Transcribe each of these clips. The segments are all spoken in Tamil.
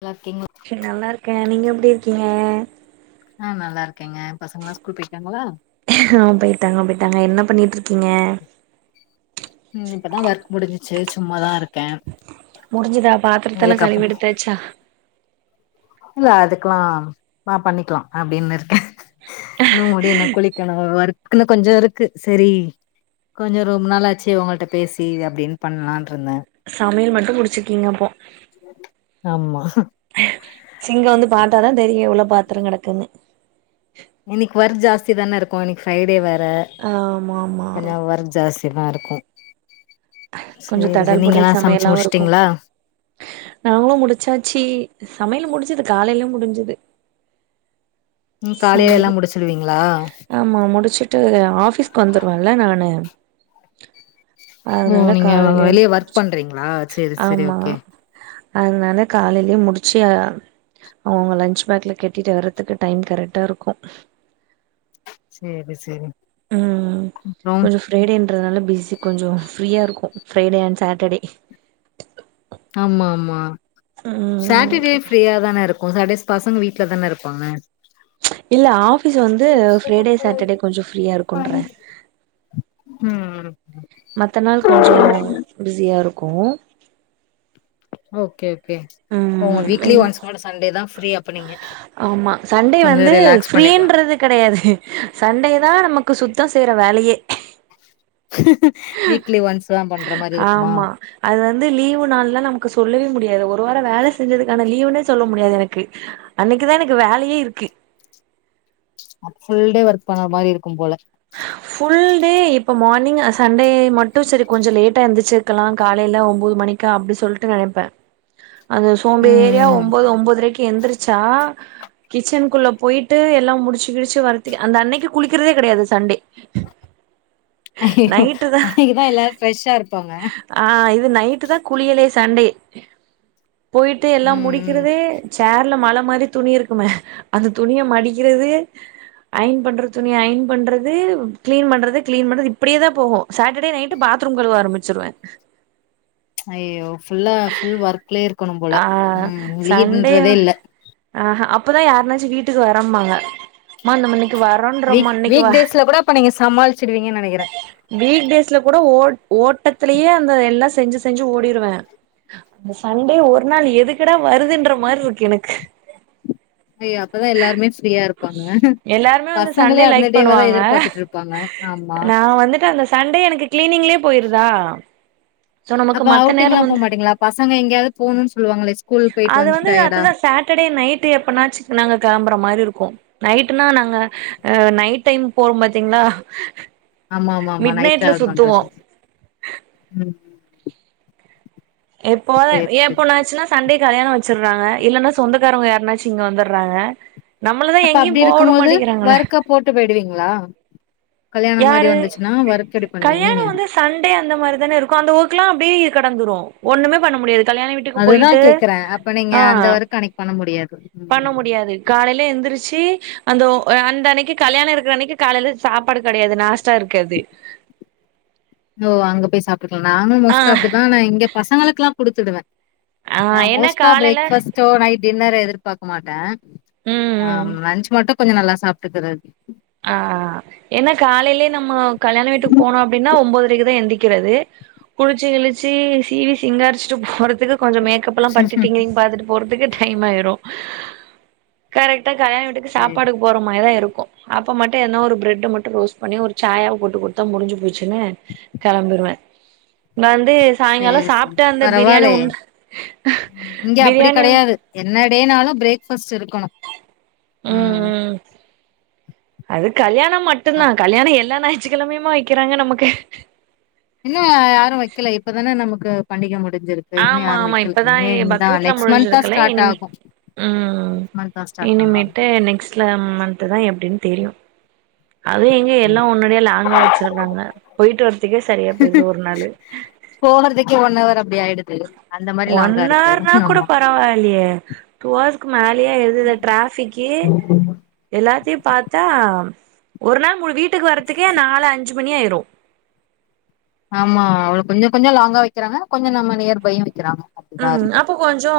நல்லாருக்கிங்ளா நல்லாருக்கே நீங்க எப்டி இருக்கீங்கெ அ நல்லாருக்கேங்க பசங்க எல்லா ஸ்கூல் பொய்ட்டாங்களா அவுங் பொயிட்டாங்க பொய்ட்டாங்க என்ன பண்ணிட்டு இருக்கீங்க ம் இப்பதா ஒர்க் முடுஞ்சிச்சு சும்மாதா இருக் முடுஞ்சுதா பாத்தரத்தெல்லா கழுவி இதுக்கப்புறோ எடுத்தாச்சா இல்ல அதுக்குல்லா அ பண்ணிக்லா அப்டின்னு இருக்கே இன்னு முடியனு குளிக்கணு ஒர்க்குனு கொஞ்சொ இருக்கு செரி கொஞ்சொ ரொம்ப நாள் ஆச்சு ஒங்கள்ட்ட பேசி அப்டின்னு பண்ணலான்றுந்தே சமையல் மட்டு முடுச்சுர்க்கீங்க அப்போ ஆமா சிங்க வந்து பாத்தாதா தெரியு எவ்ளோ பாத்தரொ கெடக்குனு இன்னக்கி ஒர்க் ஜாஸ்தி தானே இருக்கு இன்னெக் ஃப்ரை டே வேற ஆமா ஆமா கொஞ்சொ ஒர்க் ஜாஸ் தா இருக்கு கொஞ்சோ சேரி தடல் சேர் புடல் நீங்கெல்லா சமச்சு சமையலாவு இருக்கு முட்ச்டீங்ளா நாங்களு முடுச்சாச்சி சமையலு முடுஞ்சுது காலைல முடுஞ்சது ம் காலையே எல்லா சமையல் முடுச்சுருவிங்களா ஆமா முடுச்சுட்டு ஆஃபீஸ்க்கு வந்துருவல்ல நானு ஓ அதுனால நீங்க காலைலே வெளிய ஒர்க் முடுஞ்சு பண்றீங்களா சேரி சேரி ஆமா ஓகே அதுனால காலைலே முடுச்சு அ அவுங்க லஞ்ச் பேக்ல கட்டிட்டு வர்றதுக்கு டைம் கரெட்டா இருக்கு சேரி சேரி ம் அப்றோ கொஞ்சொ ஃப்ரைடேன்றதுனால பிஸி கொஞ்சொ ஃப்ரீயா இருக்கு ஃப்ரைடே அண்ட் சாட்டர்டே ஆமா ஆமா ம் சாட்டடே ஃப்ரீயா தான இருக் கு சாட்டேஸ் பாசங்க வீட்ல தான இருப்பாங்க இல்ல ஆஃபீஸ் வந்து ஃப்ரைடே சாட்டடே கொஞ்சொ ஃப்ரீயா இருக்குன்றே ம் மத்த நாள் கொஞ்சொ பிஸியா இருக்கு ஓகே ஓகே அவ்ங்க ம் வீக்லி இந் ஒன்ஸ் மட்டு சண்டே தா ஃப்ரீ அப்ப நீங்க ஆமா சண்டே கொஞ்சொ வந்து ரிலாக்ஸ் பண்ணிக்லா ஃப்ரீன்றது கெடையாது சண்டே தா நமக்கு சுத்தொ செய்ற வேலையே வீக்லி ஒன்ஸ் தா பண்ற மாரி இருக்குமா ஆமா அது வந்து லீவு நாள்லா நமக்கு சொல்லவே முடியாது ஒரு வாரொ வேல செஞ்சதுக்கான லீவுன்னே சொல்ல முடியாது எனக்கு அன்னக்கி தா எனக்கு வேலையே இருக்கு ஃபுல் டே ஒர்க் பண்ணற மாரி இருக்கும் போல ஃபுல் டே இப்ப மார்னிங் க சண்டே மட்டு சரி கொஞ்ச லேட்டா எந்தி ரிச்சிர்க்கலா காலையில ஒம்போது மணிக்க அப்படி சொல்ட்டு நனைப்பே அது ம், சோம்பேரியா ம். ஒம்பது ஒம்பதுரைக்கு எந்திரி ச்சா கிச்சனுக்குள்ள போயிட்டு எல்லா முடிச்சு கிடிச்சு வரத்திக்கே அந்த அன்னைக்கு குளிக்கிறதே கெடையாது சண்டே அஐ்யயோ நைட்டு தா அனைக்குதா எல்லார் ஃப்ரெஷ்ஷா இருப்பாங்க ஆ இது நைட்டு தா குளியலே சண்டே போயிட்டு எல்லா ம், முடிக் ம். கிறது சேர்ல மல மாரி துணி இருக்குமே அந்த துணிய மடிக்கிறது ஐன் பண்ற துணிய ஐன் பண்ற து கிளீன் பண்றது கிளீன் பண்றது இப்படியே தா போகு சாட்டர்டே நைட்டு பாத்ரூம் கழுவ ஆரம்பிச்சிருவே ஐ்யோ ஃபுல்லா ஃபுல் ஒர்க்லயே இருக்கணும் போல ஆ ம் லீவ்ன்றதே இல்ல ஆஹ்ஹ அப்பதா யார்னாச்சு வீட்டுக்கு வரம்பாங்க மா நம்மளுக் டு வரோன் வீக் வீக் டேஸ்ல கூட அப்ப நீங்க சமாள்ச்சுடுவீங்கன் நெனைக்கிறே வீக் டேஸ்ல கூட ஓ ஓட்டத்தலயே அந்த எல்லா செஞ்சு செஞ்சு ஓடிருவே அந்த சண்டே ஒரு நாள் எதுக்குடா வருதுன்ற மாரி இருக்கு எனக்கு ஐயோ அப்பதா எல்லாருமே ஃப்ரீயா இருப்பாங்க எல்லாருமே வந்து பசங்களே சண்டே அந்த லைக் டேவதா பண்ணுவாங்க எதிர்பார்த்துட்டு இரு நா வந்துட்டு அந்த சண்டே எனக்கு கிளீனிக்லயே போயிருதா சோ நமக்கு அப்ப மத்த அவுட்டிங்ல்லா நேரம் போ வந்து மாட்டீங்களா பசங்க எங்கயாவது போகுனுன் சொல்லுவாங்கலே அது வந்து அதுதா சாட்டர்டே நைட்டு எப்பனாச்சு நாங்க களம்புற மாரி இருக்கு நைட்டுனா நாங்க அ நைட் டைம் போறோம் பாத்தீங்ளா ஆமா ஆமா ஆமா நைட் டிரராவல் பண்றே சொார் ம் எப்போது சரி, எப்போ சரி. எண்ணாச்சுன்னா சண்டே கல்யாண வச்சற்றாங்க இல்லன்னா சொந்தக்காரவங்க யார்னாச்சு இங்க வந்தற்றாங்க நம்மளதா அப்ப எங்கேயு அப்டி போ உட இருக்கும்போது மாட்டிக்கிறாங்கள ஒர்க்க போட்டு விடுவீங்களா கல்யாணம் மாரி யாரு வந்துச்சுன்னா வொர்க் எப்படி கல்யாணோ பண்ணுவீங்க வந்து சண்டே அந்த மாரி தானே இருக்கு அந்த ஒர்க் எல்லா அப்படி கடந்துரு ஒண்ணமே பண்ண முடியாது கல்யாண வீட்டுக்கு போயிட்டு அதுதான் கேட்கிறேன். அப்ப நீங்க ஆ அந்த ஒர்க் அன்னைக்கு பண்ண முடியாது. பண்ண ம். முடியாது காலைல எந்திரிச்சு அந்த ஒ அந்த அன்னைக்கு கல்யாண இருக்கிற அன்னைக்கு காலையில சாப் ப்பாட கெடையாது நாஸ்டா இருக்கது ஓ அங்க போய் சாப்ட்டுக்கலா நானு ஆ மோஸ்ட்டா அப்படிதா நா இங்க பசங்களுக்குல்லா குடுத்துடுவே ஆ அ என்ன மோஸ்ட்டா காலையில பிரேக்ஃபஸ் சோ நைட் டின்னரு எதிர்பார்க்க மாட்டே ம் ஆ ம் லன்ச் மட்டு கொஞ்ச நல்லா சாப்ட்டுக்கறது ஆ ஏன்னா காலையிலே நம்ம கல்யாண வீட்டுக் போனோ அப்படின்னா ஒம்போதரைக்குதா எந்திக்கிறது குளிச்சு கிளிச்சு சீவி சிங்காரிச்சிட்டு போறதுக்கு கொஞ்ச மேக்கப் எல்லாம் சேரி பட்டட்டீங்களீனு பாத்துட்டு போறதுக்கே டைம்மாயிரு கரெக்டா கல்யாண வீட்டுக்கு சாப்பாடுக்கு போற மாரிதா இருக்கு அப்ப மட்டு என்ன ஒரு பிரட்ட மட்டு ரோஸ்ட் பண்ணி ஒரு சாயாவ போட்டு கொடுத்தா முடிஞ்சு போச்சுன்னு களம்பிருவே நா வந்து சாய்ங்காலோ சேரி சேரி சாப்ட்டு அந்த பிரியாணி பரவால்லயே உண் இங்க அப்டி பிரியாணி கெடையாது என்ன டேனாலு பிரேக்ஃபாஸ்ட் இருக்கணு ம் ம் அது கல்யாண மட் மட்டுந்தா அப் கல்யாண எல்லா ஞாயிற்றுக்கிழமையுமா வைக்கிறாங்க நமக்கு இன்னு யா யாரு வைக்கல இப்பதான நமக்கு பண்டிக முடிஞ்சிரு ஏ இன்னு ஆமா யாரு ஆமா வைக்கல இப்பதா இனமே இந்தா பக்ரீத்லா நெக்ஸ்ட் மந்த் தா முடிஞ்சிருக்குல்ல ஸ்டார்ட் இனிமே ஆகு ம் நெக்ஸ்ட் மந்த் தா ஸ்டார்ட் பண்ணுவாங்க இனிமேட்டு நெக்ஸ்ட்ல மந்த்த் தா எப்டின்னு தெரியு அதுவு எங்க எல்லா ம் உன்னோடியே லாங்கா வச்சிருறாங்க போயிட்டு வர்றதுக்கே சரியா போயிருது ஒரு நாளு போகற்திக்கே ஒன்னவர் அப்டி ஆயிடுது அந்த மாரி லாங்கா இருக்கு ஒன்னார்னா கூட ஆமா பரவாயில்லியே டூ ஹவர்ஸ்க்கு மேலியே ஆயிருது இந்த டிராஃபிக்கி எல்லாத்தையு பாத்தா ஒரு நாள் முழு வீட்டுக்கு வர்றதுக்கே நாலு அஞ்சி மணி ஆயிரு ஆமா அவுள கொஞ்சோ கொஞ்சோ லாங்கா வைக்கிறாங்க கொஞ்சோ நம்ம நியர் பையு வைக்கிறாங்க அ அப்டிதா இருக்கு அப்போ கொஞ்சோ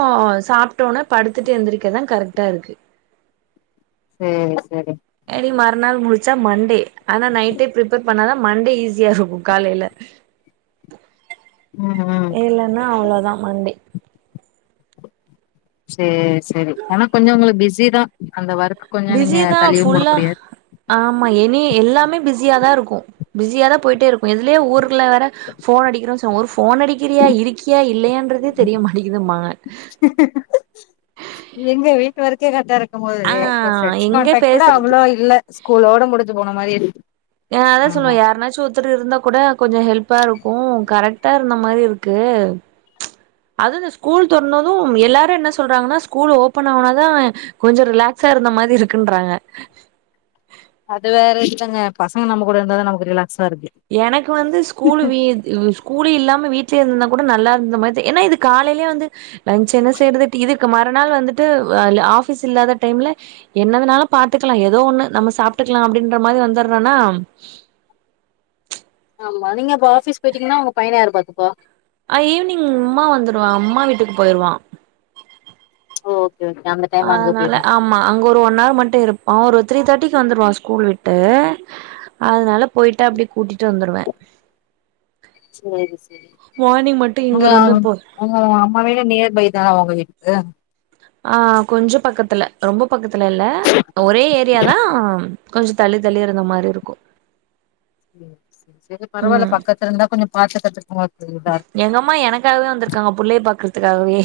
சாப்டோன படுத்துட்டு எந்திருக்க தா கரெக்ட்டா இருக்கு சேரி சரி அடி மறுநாள் முடிச்சா மண்டே ஆனா நைட்டே பிரிப்பர் பண்ணாதா மண்டே ஈஸியா இருக்கு காலேல ம் ம் இல்லனா அவ்ளோதா மன்டே சே சேரி ஆனா கொஞ்சோ உங்ளுக்கு பிஸி தா அந்த ஒர்க்க கொஞ்சோ நீங்க பிஸி தா தள்ளிவு போட ஃபுல்லா முடியா ஆமா எனி எல்லாமே பிஸியாதா இருக்கு பிஸியாதா போயிட்டே இருக்கு எதுலயே ஊர்ல வேற போன் அடிக்கிறோ சோ ஒரு போன் அடிக்கிறியா இருக்கியா இல்லையான்றதே தெரியமாடிக்கிதுமா எங்க வீட்டு வரைக்கே கரெக்டா இரு இருக்மோது ஆ இப்ப பிரண்ட்ஸ் எங்க காண்டாக்ட் கூட பேசுறதுக்கு அவ்ளோ இல்ல ஸ்கூலோட முடிச்சி போன மாரி இருக்கு யார்னா சொல்வாங்க யாருனாசுத் ஒருத்தர் இருந்தா கூட கொஞ்ச ஹெல்ப்பா இருக்கு கரெக்டா இருந்த மாரி இருக்கு அதுவு இந்த ஸ்கூல் பொறந்தது எல்லாரு என்ன சொல்றாங்கன்னா ஸ்கூல் ஓபன் ஆவுனாதா கொஞ்சோ ரிலாக்ஸா இருந்த மாதிரி இருக்குன்றாங்க அது வேற இல்லங்க பசங்க நம்மோ கூட இருந்தாதான நமக்கு ரிலாக்ஸா இருக்கு எனக்கு வந்து ஸ்கூல் விது இவு ஸ்கூலு இல்லாம வீட்லேயே இருந்துருந்தா கூட நல்லா இருந்த மாதி ஏனா இது காலேல வந்து லன்ச் என்ன செய்றதுட்டு இதுக்கு மறுநாள் வந்துட்டு் அவ் இல்ல ஆபிஸ் இல்லாத டைம்ல என்னதுனால பாத்துக்கிலா ஏதோ ஒன்னு நம்ம சாப்ட்டுக்கிலா அப்டின்ற மாரி வந்தற்றனா ஆமா நீங்க அப்ப ஆபீஸ் பேயிட்டீங்னா உங்க பையன யாரு பாத்துப்பா அது ஈவினிங் உம்மா வந்துடுவாஅம்மா வீட்டுக்கு போயிருவா [unintelligible] ஆ அதனால போயிரணு ஆம் ஆமா அங்க ஒரு ஒன் ஹவர் மட்டு இருப்பா ஒரு த்ரி தேர்ட்டிக்கு வந்துருவா ஸ்கூல் விட்டு அதுனாலப் போயிட்டு அப்டி கூட்டிட்டு வந்துருவ சேரி சேரி மார்னிங் மட்டு இங்க உங்க இருந்து போய் உங்க அம்மா விடு இங்கே நியர் பை தா உங்க வீட்டுக்கு ஆ கொஞ்சோ பக்கத்தில்ல ரொம்ப பக்கத்தில்ல இல்ல ஒரே ஏரியாதா ஆம் கொஞ்ச தள்ளி தள்ளி இருந்த மாரி இருக்கு சேரி பரவாயில்ல ம் பக்கத்தில இருந்தா கொஞ்சம் பாத்துகிறதுக்கு அது எங்கம்மா எனக்காகவே வந்திருக்காங்க புள்ளைய பாக்கறதுக்காகவே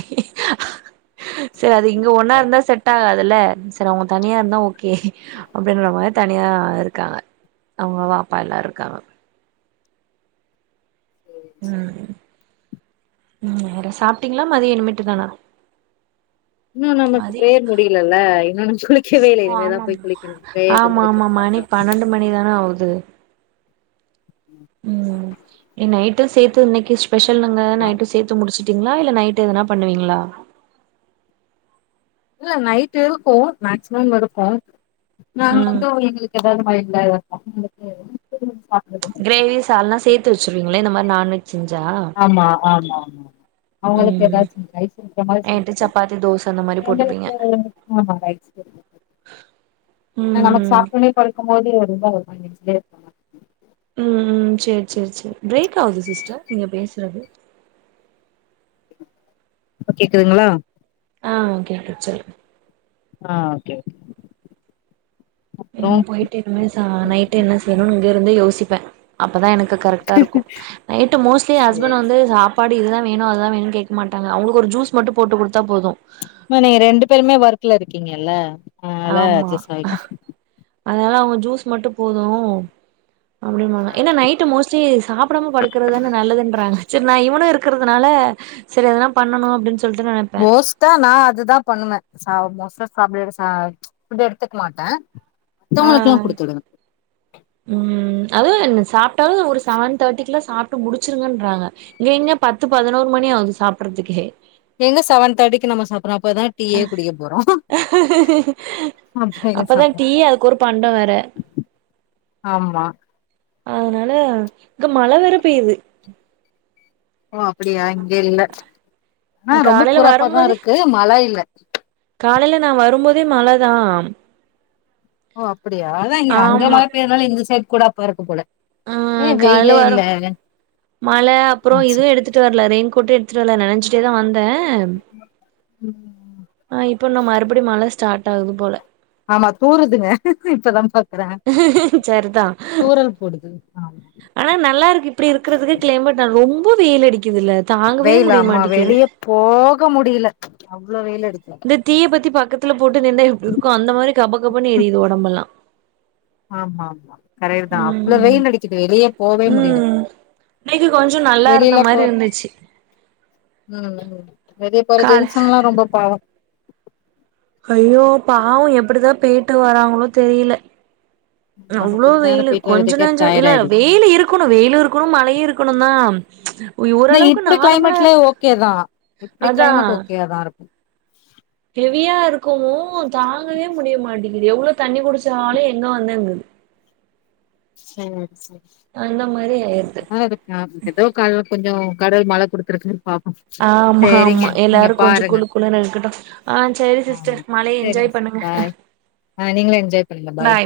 சர் அது இங்க ஒன்னா இருந்தா செட் ஆகாதுல்ல சர் அவங்க தனியா இருந்தா ஓகே அப்டின்ற மாரி தனியா இருக்காங்க அவங்க வாப்பா எல்லாரு இருக்காங்க சேரி சேரி உம் உம் வேற சாப்டீங்ளா மதியோ இனுமேட்டு தானா இன்னு நமக்கு மதிய பிரேயர் முடியலல்ல இன்னொன்னு குளிக்கவே இல்லை ஓ இனிமே தா போய் ஆமாமா குளிக்கணு பிரேயத்த ஆமா ஆமா முடிச்சிட்டா மணி சா பன்னெண்டு மணிதான ஆவுது எ நைட் டு சேத்து இன்னக்கி ஸ்பெஷல்ன்ங்க அப்றோ நைட்டு சேத்து முடிச்சுட்டீங்ளா இல்ல நைட்டு எதனா பண்ணுவீங்ளா இல்ல நைட் இருக்கு மேக்சிமம் இருக்கு நாங்க ம் வந்தோ எங்களுக்கு எதாவுது டைண்ல பசங்களுக்கு எதனா [unintelligible] கிரேவி சால்னா சேத்து வச்சுருவீங்களா இந்த மாரி நான்வெஜ் செஞ்சா ஆமா ஆமா ஆமா அவுங்களுக்கு ம் ஏதாச்சு ரைஸ் இருக்குற மாரி நைட்டு செஞ்சுப்பே சப்பாத்தி தோச அந்த மாரி போட்டுப்பீங்க எங்களுக்கு ஆமா ரைஸ் நமக்கு ம் சாப்ட்டன்னே படுக்கு போது ஒரு இதா ஒரு மாரி நெஞ்சிலே இருக்க மாரி ம் ம் சேரி சேரி சேரி பிரேக் ஆகுது சிஸ்டர் நீங்க பேசுறது இப்ப கேக்குதுங்ளா ஆ ஓகே ஓகே சொல்லுங்க ஆ ஓகே ஓகே நம்ம போயிட்டு இனிமே சா நைட்டு என்ன செய்ணு இங்க இருந்து யோசிப்ப அப்பதா எனக்கு கரெக்டா இருக்கு நைட்டு மோஸ்ட்லி ஏ ஹஸ்பண்ட் சேரி வந்து சேரி சாப் சப்பாடு இதுதா வேணு அதுதா வேணுனு கேக்க மாட்டாங்க அவுங்களுக்கு ஒரு ஜூஸ் மட்டு போட்டு குடுத்தா போது நீங்க ரெண்டு பேருமே ஒர்க்ல இருக்கீங்கல்ல அதனால ஆமா அட்ஜஸ்ட் ஆயிடு அதனால அவங்க ஜூஸ் மட்டு போது அப்டிம்மாங்க ஏனா நைட் மோஸ்ட்லி சாப்பிடாம படுக்கறதான நல்லதுன்றாங்க சரி நா இவனு இருக் இருக்குறதுனால சரி எதனா பண்ணணு அப்டின்னு சொ போஸ் த்தா நா அதுதா பண்ணுவ ச மோஸ்டா சாப் ஃபுட் எடுத்துக்க மாட்ட ஆ ம் அதுவு என்ன சாப் டாலு ஒரு செவன் தேர்டிக்குல சாப் ட்டு முடிச்சிருங்கன்றாங்க இங்க இங்க பத்து பதினோரு மணி ஆகுது சாப்பிறதுக்கே எங்க செவன் தேட்டிக்கு நம்ம சாப்றோ அப்பதா டீயே குடிக்க போறோ [unintelligible] அப்ப எங்க அப்பதா சாப்ட டீ அதுக்கு ஒரு பண்ட வேற ஆமா அதனால இங்க மழ வேற பெய்து ஓ அப்டியா இங்க இல்ல ஆனா ரொம்ப காலைல குறப்பாதா இருக்கு மழ இல்ல காலையில நா வருபோதே மழதா ஓ அப்டியா அதா இங்க அங்க ஆமா மழயிருனால இந்த சைட் கூட அப்ப இருக்கு போல ஆ ஏ காலைல வெயிலே வரோ இல்ல மழ அப்றோ இதுவு எடுத்துட்டு வரல ரெயின் கோட் த்துட்டு வரல நெனச்சிட்டே தா வந்தே ம் இப்ப நா மறுபடியு மழ ஸ்டாட் டா ஆகு போல ஆமா தூறுதுங்க இப்பதா பாத் செர்தா போடுது ஆமா ஆனா நல்லா இருக்கு இப்டி இருக்கிறதுக்கு கிளைமேட் நா ரொம்ப வெயில் அடிக்குதுல்ல தாங்கவே வெயில் ஆமா முடியமாட்டிக்குது வெளிய போக முடியல அவ்ளோ வெயில் அடிக்கு இந்த தீய பத்தி பக்கத்துல போட்டு நின்னா எப்டி இருக்கு அந்த மாரி கப கபன்னு எரியுது ஒடம்பெல்லா ஆமா ஆமா கரையர் தா அவ்ளோ ம் வெயில் அடிக்குது வெளியே போவே முடில இன்னக்கி கொஞ்சோ நல்லா இருந்த மாரி இருந்துச்சு ம் ம் வெளில போய் கால ஜென்ஸ்ங்கெல்லா ரொம்ப பாவோ ஐயோ பாவோ எப்டிதா பேய்ட்டு வராங்களோ தெரியில நம்ம அவ்ளோ கொஞ்ச நேரம் வெயிலு போயிட்டு கொஞ்சோ வர்றதுக்கே நஞ்சோ டயர்ட் இல்ல ஆயிடுது வெயில் இருக்கு க்கனு வெயிலு இருக்கனு மழையு இருக்கனு தா ஒய் ஆனா ஓரளவுக்கு இப்டி நார்மலா கிளைமேட்ல இரு அதா தா நார் ஹெவியா இருக்குமோ தாங்கவே முடிய மாட்டேங்குது எவ்ளோ தண்ணி குடிச்சாலு எங்க வந்தேங்குது செரி செரி அந்த மாதிரி ஆயிடுது ஆ இருக்க ஏதோ கட கொஞ்சோ கடவுள் மழ குடுத்துருக்கு பாப்போ ஆ ஆமா ஆமா எல்லாரு கொஞ்சோ குழு குழுனு இருக்கட்டு ஆ செரி ஆமா சிஸ்டர் மழைய சேரிங்க என்ஜாய் சார் பண்ணுங்க பாய் ஆ நீங்களு என்ஜாய் பண்ணுங்க பாய்